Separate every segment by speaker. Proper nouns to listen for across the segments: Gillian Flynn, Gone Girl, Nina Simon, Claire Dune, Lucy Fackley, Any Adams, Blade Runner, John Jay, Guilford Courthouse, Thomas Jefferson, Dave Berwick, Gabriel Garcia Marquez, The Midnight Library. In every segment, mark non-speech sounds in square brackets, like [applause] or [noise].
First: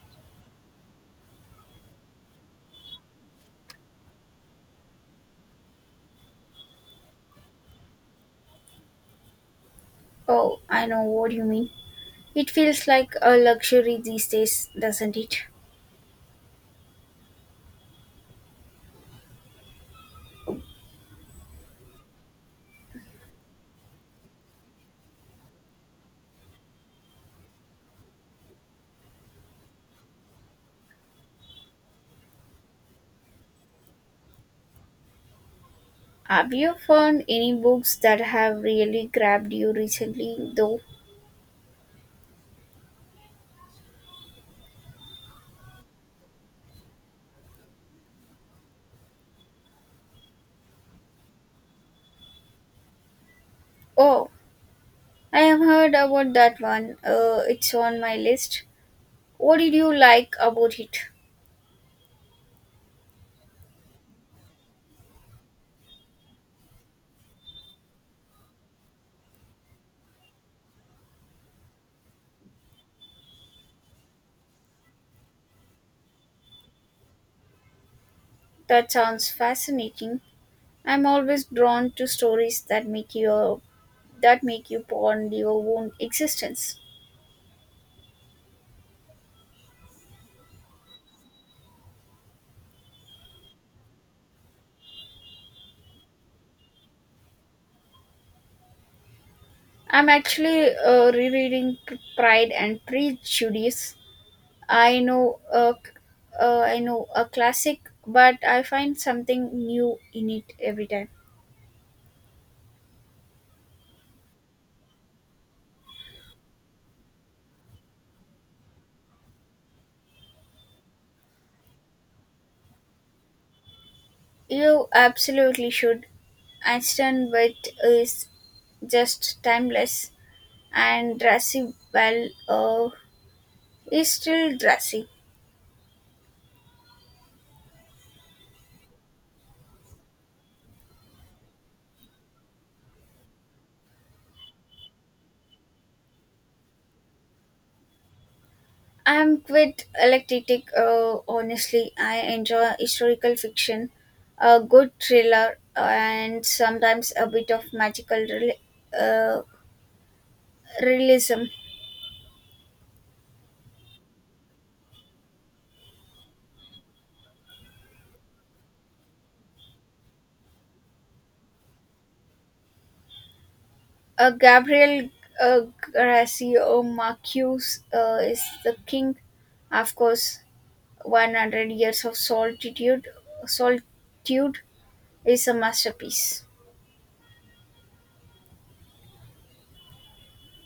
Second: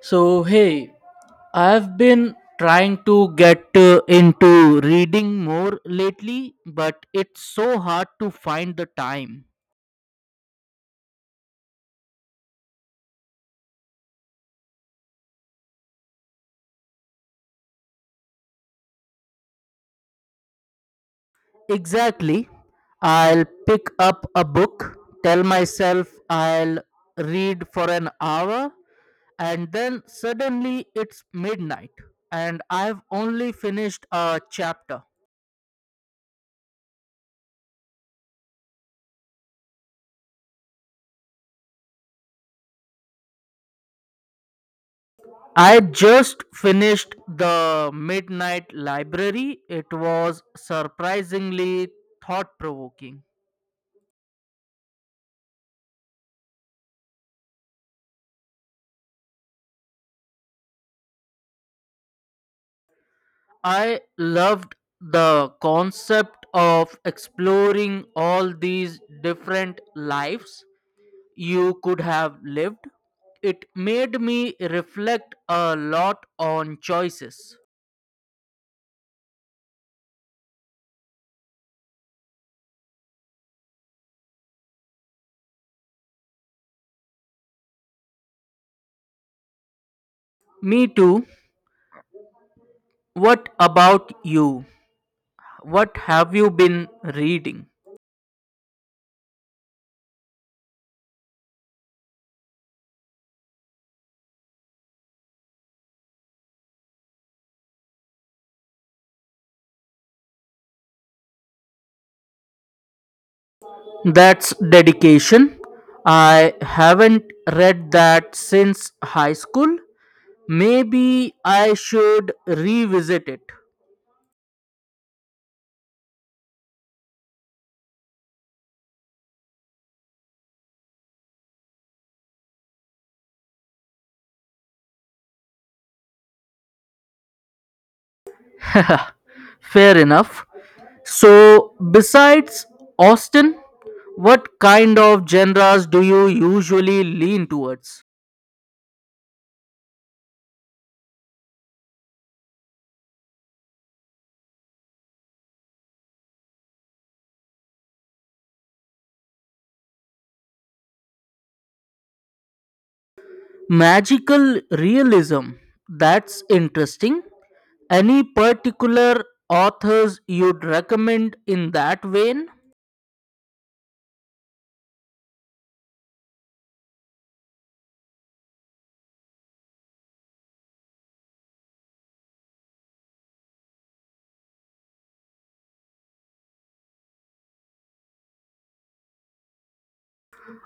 Speaker 1: So, hey, I've been trying to get into reading more lately, but it's so hard to find the time.
Speaker 2: Oh, I know what you mean. It feels like a luxury these days, doesn't it?
Speaker 1: Exactly. I'll pick up a book, tell myself I'll read for an hour, and then suddenly it's midnight, and I've only finished a chapter.
Speaker 2: Have you found any books that have really grabbed you recently, though?
Speaker 1: I just finished The Midnight Library. It was surprisingly thought provoking.
Speaker 2: Oh, I have heard about that one. It's on my list. What did you like about it?
Speaker 1: I loved the concept of exploring all these different lives you could have lived. It made me reflect a lot on choices.
Speaker 2: That sounds fascinating. I'm always drawn to stories that make you ponder your own existence.
Speaker 1: Me too. What about you? What have you been reading?
Speaker 2: I'm actually rereading Pride and Prejudice. I know a, I know a classic, but I find something new in it every time.
Speaker 1: That's dedication. I haven't read that since high school. Maybe I should revisit it.
Speaker 2: You absolutely should. Einstein Wit is just timeless, and Drassi Bell is still Drassi.
Speaker 1: [laughs] Fair enough. So, besides Austin, what kind of genres do you usually lean towards?
Speaker 2: I'm quite eclectic. Honestly, I enjoy historical fiction, a good thriller, and sometimes a bit of magical uh, realism.
Speaker 1: Magical realism. That's interesting. Any particular authors you'd recommend in that vein?
Speaker 2: Gabriel uh, Garcia Marquez is the king, of course. 100 Years of Solitude is a masterpiece.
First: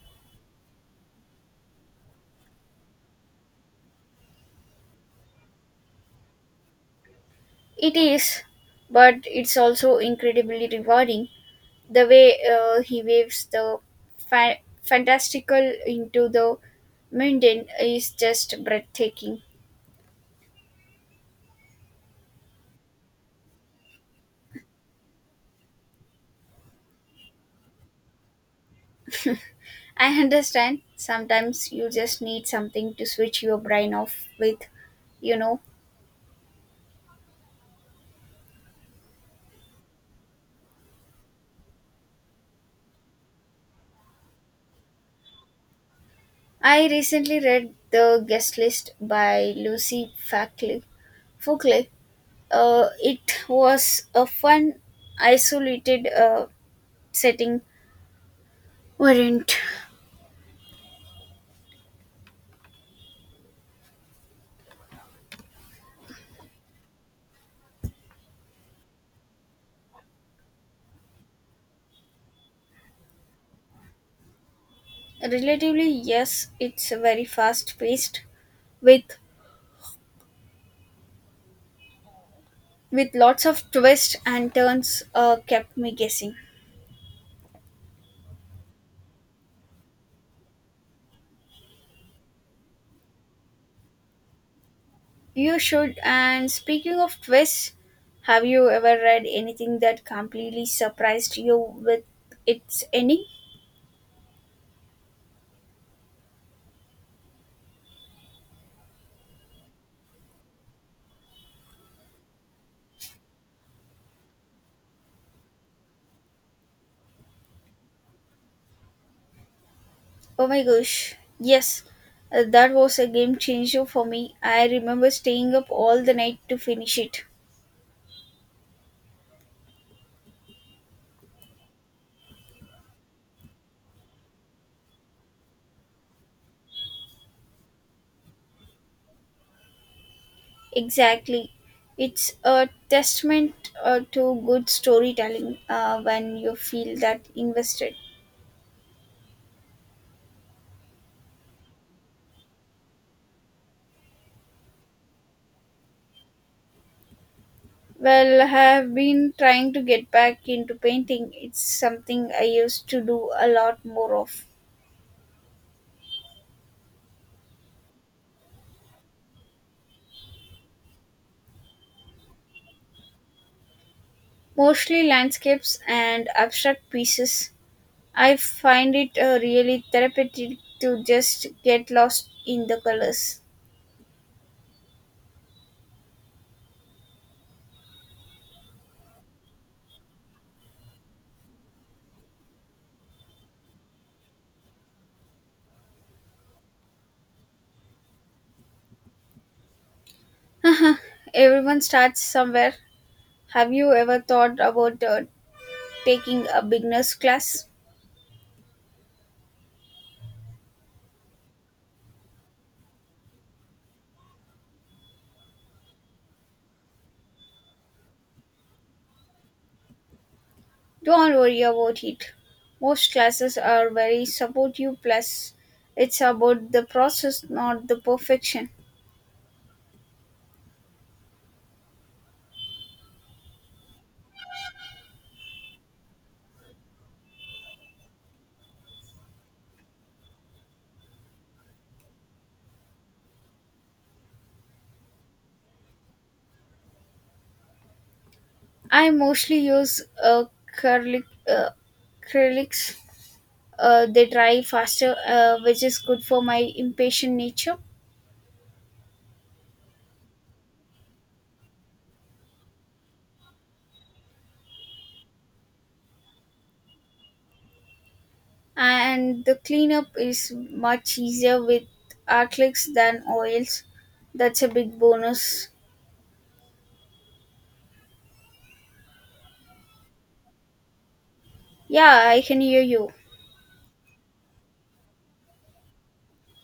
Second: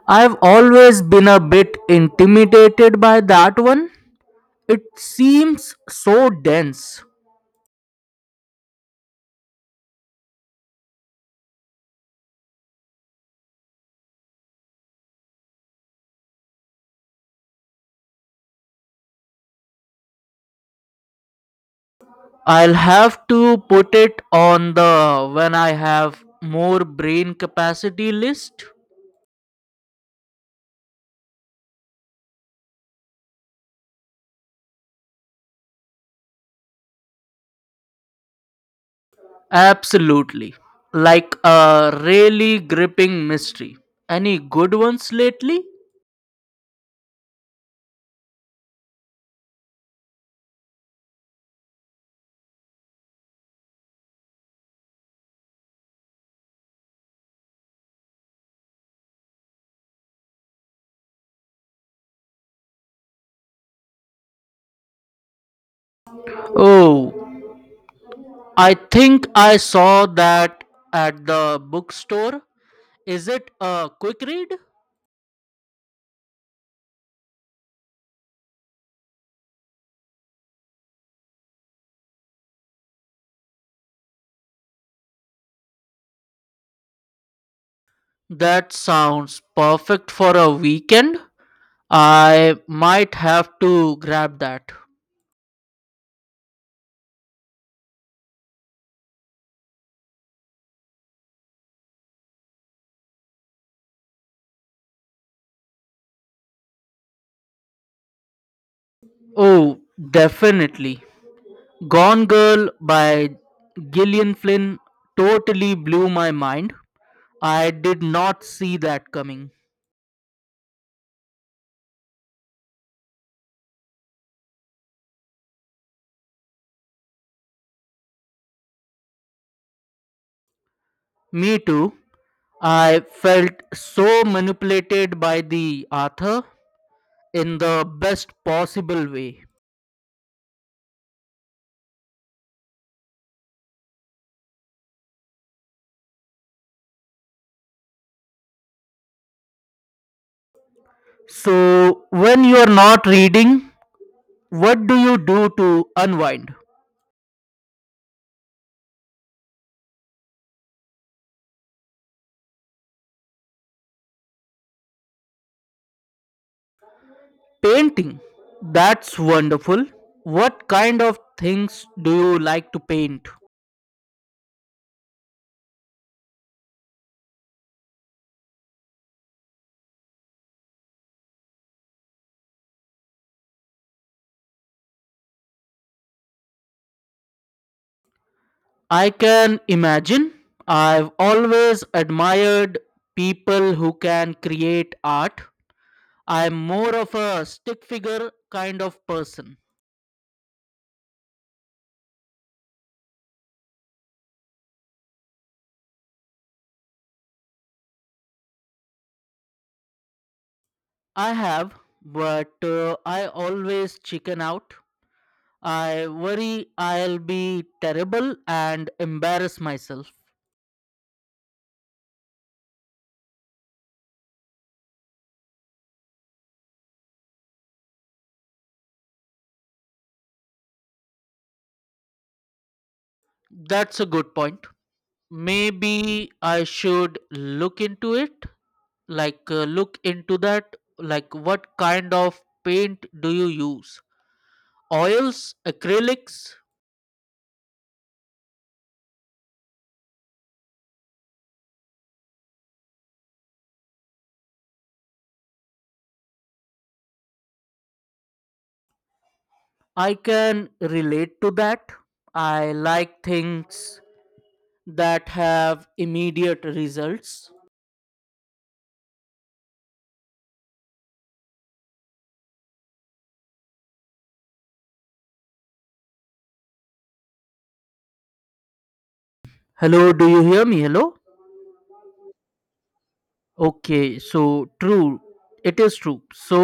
Speaker 1: I've always been a bit intimidated by that one. It seems so dense.
Speaker 2: It is, but it's also incredibly rewarding. The way he waves the fantastical into the mundane is just breathtaking.
Speaker 1: I'll have to put it on the when I have more brain capacity list.
Speaker 2: I understand sometimes you just need something to switch your brain off with, you know.
Speaker 1: Absolutely. Like a really gripping mystery. Any good ones lately?
Speaker 2: I recently read The Guest List by Lucy Fackley. Fockley. It was a fun, isolated setting, weren't
Speaker 1: Oh, I think I saw that at the bookstore. Is it a quick read?
Speaker 2: relatively yes. It's very fast paced with with lots of twists and turns. Kept me guessing.
Speaker 1: That sounds perfect for a weekend. I might have to grab that.
Speaker 2: You should. And speaking of twists, have you ever read anything that completely surprised you with its ending?
Speaker 1: Oh, definitely. Gone Girl by Gillian Flynn totally blew my mind. I did not see that coming.
Speaker 2: Oh my gosh, yes, that was a game changer for me. I remember staying up all the night to finish it.
Speaker 1: Me too. I felt so manipulated by the author in the best possible way.
Speaker 2: Exactly. It's a testament to good storytelling when you feel that invested.
Speaker 1: So, when you are not reading, what do you do to unwind?
Speaker 2: Well, I have been trying to get back into painting. It's something I used to do a lot more of.
Speaker 1: Painting. That's wonderful. What kind of things do you like to paint?
Speaker 2: Mostly landscapes and abstract pieces, I find it really therapeutic to just get lost in the colors.
Speaker 1: I can imagine. I've always admired people who can create art. I'm more of a stick figure kind of person.
Speaker 2: [laughs] Everyone starts somewhere. Have you ever thought about taking a beginner's class?
Speaker 1: I have, but I always chicken out. I worry I'll be terrible and embarrass myself.
Speaker 2: Don't worry about it. Most classes are very supportive, plus, it's about the process, not the perfection.
Speaker 1: That's a good point. Maybe I should look into it, like look into that. Like, what kind of paint do you use? Oils, acrylics?
Speaker 2: I mostly use curly, uh, acrylics. They dry faster, which is good for my impatient nature.
Speaker 1: I can relate to that. I like things that have immediate results.
Speaker 2: And the cleanup is much easier with acrylics than oils. That's a big bonus.
Speaker 1: Hello, do you hear me? Hello?
Speaker 2: Yeah, I can hear you.
Speaker 1: Okay, so true. It is true. So,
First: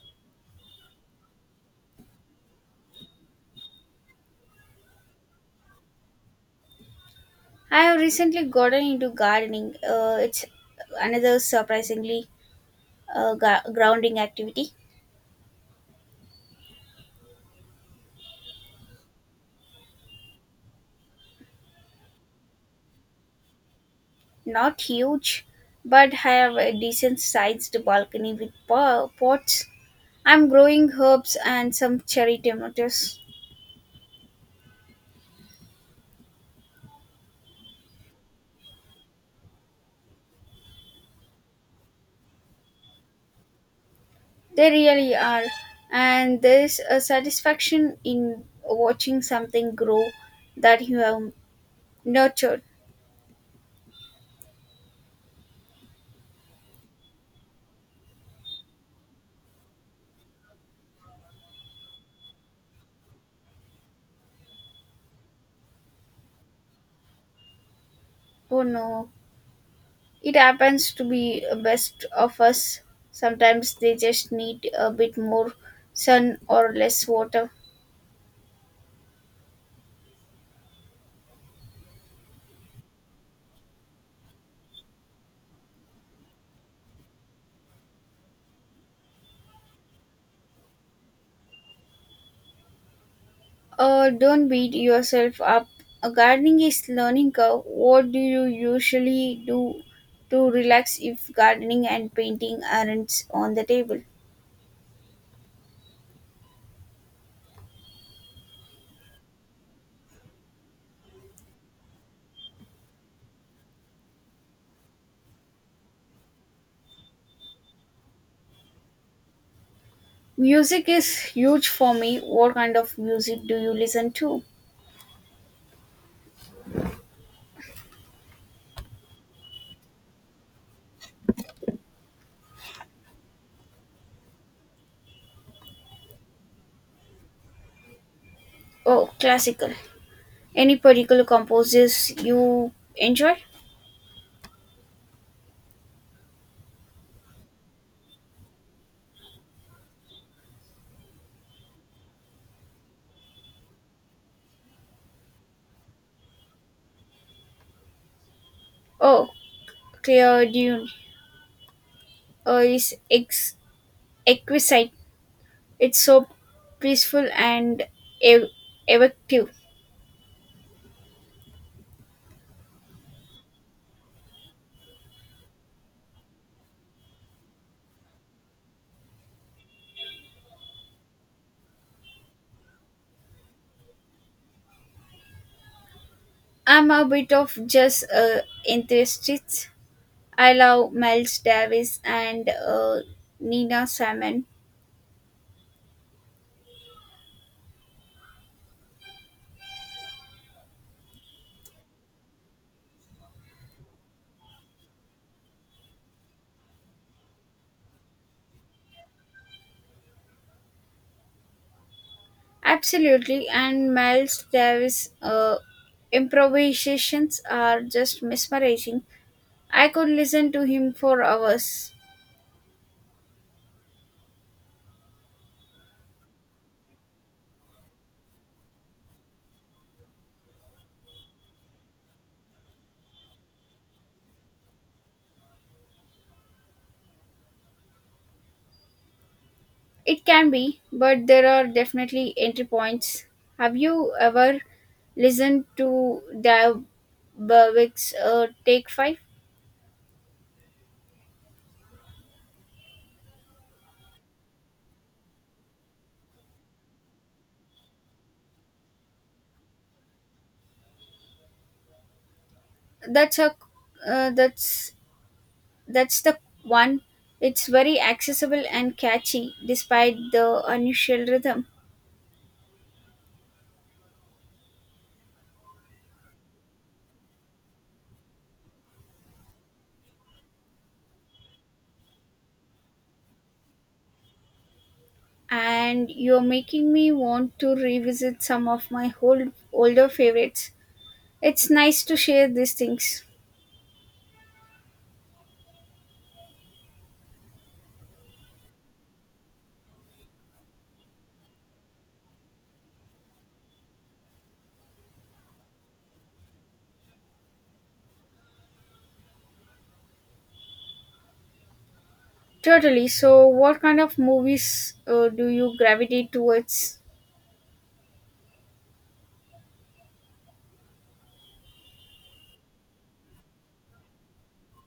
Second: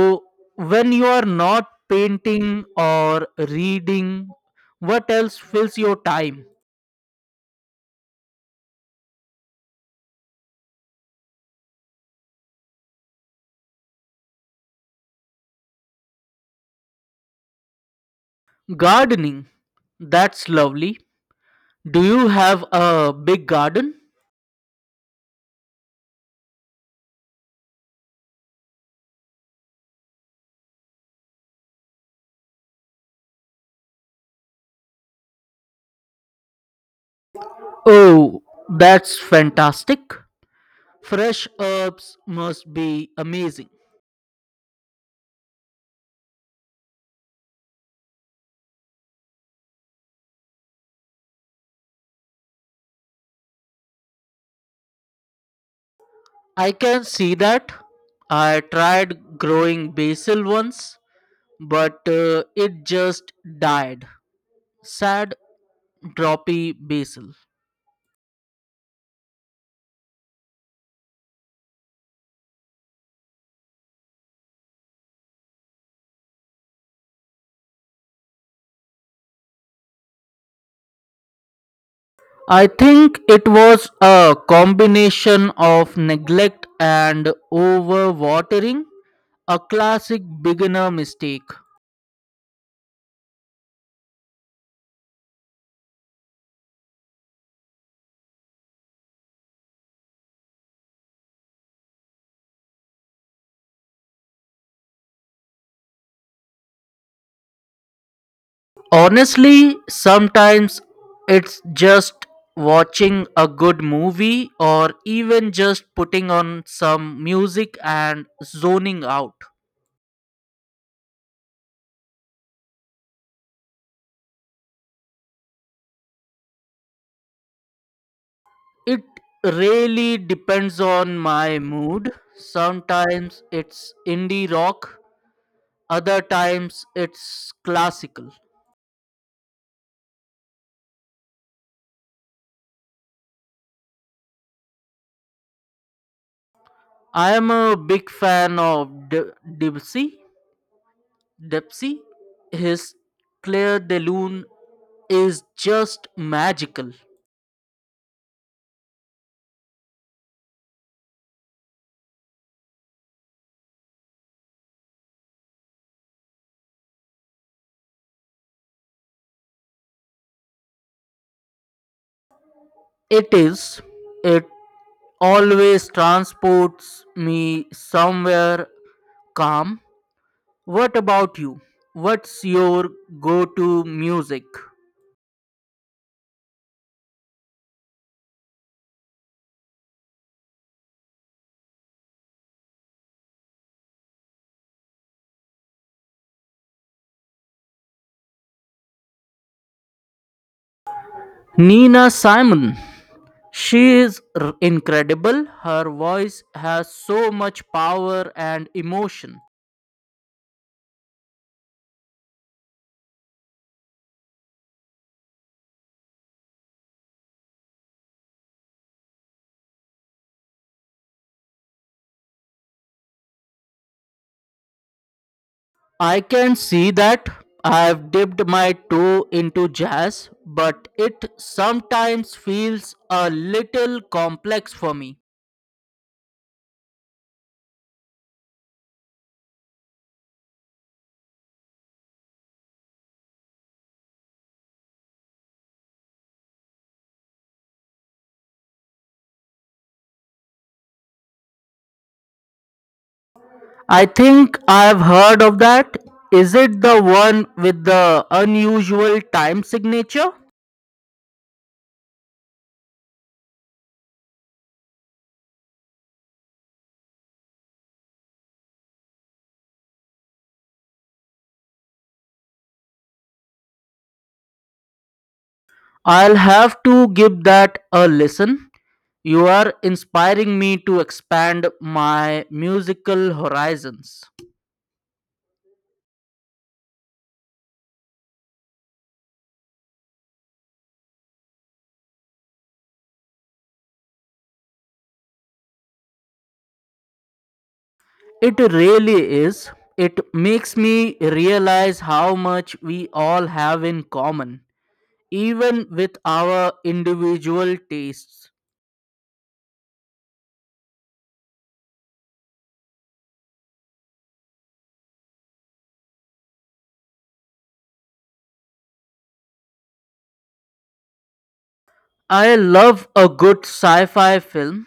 Speaker 1: when you are not painting or reading, what else fills your time?
Speaker 2: I have recently gotten into gardening. It's another surprisingly grounding activity.
Speaker 1: Gardening. That's lovely. Do you have a big garden?
Speaker 2: Not huge, but I have a decent sized balcony with pots. I'm growing herbs and some cherry tomatoes.
Speaker 1: Oh, that's fantastic. Fresh herbs must be amazing.
Speaker 2: They really are. And there's a satisfaction in watching something grow that you have nurtured.
Speaker 1: I can see that. I tried growing basil once, but it just died. Sad, droppy basil.
Speaker 2: Oh no, it happens to be a best of us. Sometimes they just need a bit more sun or less water.
Speaker 1: I think it was a combination of neglect and overwatering, a classic beginner mistake.
Speaker 2: Don't beat yourself up. A gardening is learning curve. What do you usually do to relax if gardening and painting aren't on the table?
Speaker 1: Honestly, sometimes it's just watching a good movie or even just putting on some music and zoning out.
Speaker 2: Music is huge for me. What kind of music do you listen to?
Speaker 1: It really depends on my mood. Sometimes it's indie rock, other times it's classical.
Speaker 2: Oh, classical. Any particular composers you enjoy?
Speaker 1: I am a big fan of Dipsy, his Claire de Lune is just magical.
Speaker 2: Oh, Claire Dune uh, is ex- exquisite. It's so peaceful and ev- evocative.
Speaker 1: It is. It always transports me somewhere calm. What about you? What's your go to music?
Speaker 2: I'm a bit of just enthusiast. I love Miles Davis and Nina Simon.
Speaker 1: Nina Simon. She is incredible. Her voice has so much power and emotion.
Speaker 2: Absolutely, and Miles Davis' improvisations are just mesmerizing. I could listen to him for hours.
Speaker 1: I can see that. I've dipped my toe into jazz, but it sometimes feels a little complex for me.
Speaker 2: It can be, but there are definitely entry points. Have you ever listened to Dave Berwick's Take Five?
Speaker 1: I think I've heard of that. Is it the one with the unusual time signature?
Speaker 2: That's a that's that's the one. It's very accessible and catchy, despite the unusual rhythm.
Speaker 1: I'll have to give that a listen. You are inspiring me to expand my musical horizons.
Speaker 2: And you're making me want to revisit some of my older favorites. It's nice to share these things.
Speaker 1: It really is. It makes me realize how much we all have in common, even with our individual tastes.
Speaker 2: Totally. So, what kind of movies do you gravitate towards?
Speaker 1: I love a good sci fi film.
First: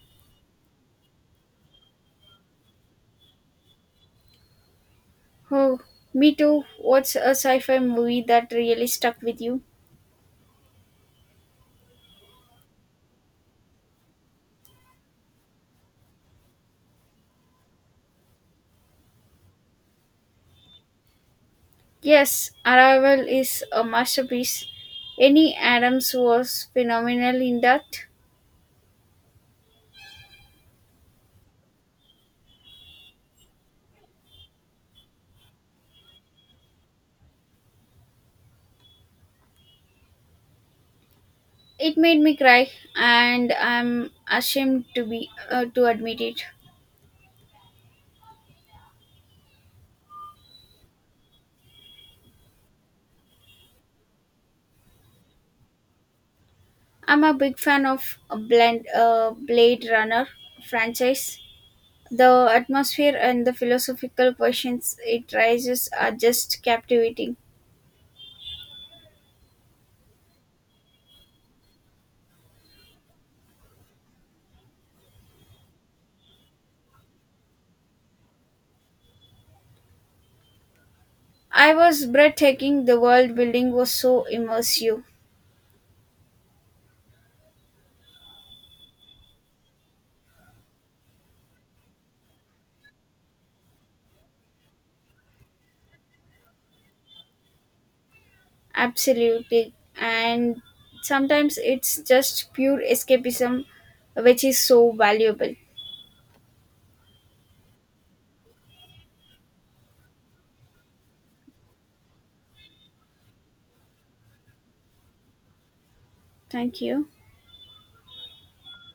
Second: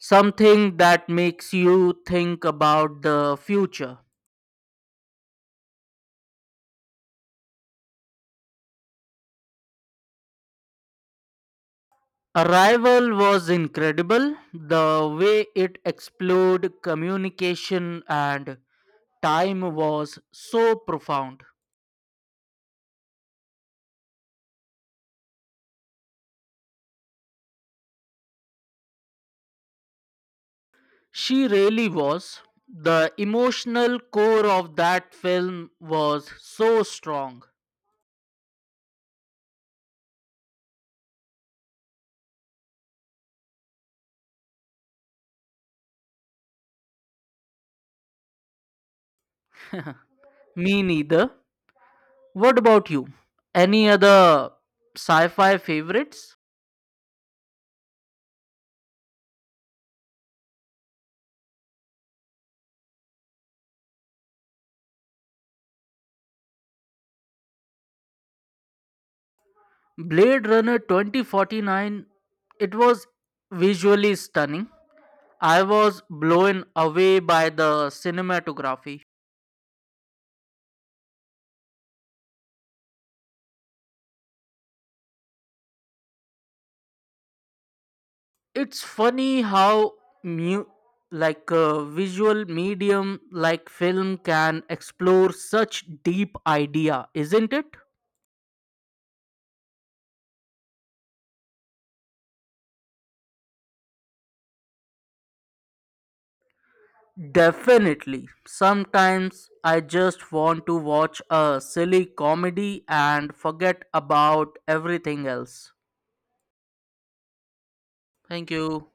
Speaker 1: Something that makes you think about the future.
Speaker 2: Oh, me too. What's a sci-fi movie that really stuck with you?
Speaker 1: Arrival was incredible. The way it explored communication and time was so profound.
Speaker 2: Yes, Arrival is a masterpiece. Any Adams was phenomenal in that.
Speaker 1: She really was. The emotional core of that film was so strong.
Speaker 2: It made me cry, and I'm ashamed to be to admit it.
Speaker 1: [laughs] Me neither. What about you? Any other sci fi favorites?
Speaker 2: I'm a big fan of a blend, Blade Runner franchise. The atmosphere and the philosophical questions it raises are just captivating.
Speaker 1: Blade Runner 2049, it was visually stunning. I was blown away by the cinematography.
Speaker 2: I was breathtaking. The world building was so immersive,
Speaker 1: It's funny how mu- like, a visual medium like film can explore such deep idea, isn't it?
Speaker 2: absolutely, and sometimes it's just pure escapism, which is so valuable.
Speaker 1: Definitely. Sometimes I just want to watch a silly comedy and forget about everything else.
Speaker 2: Thank you.
Speaker 1: Thank you.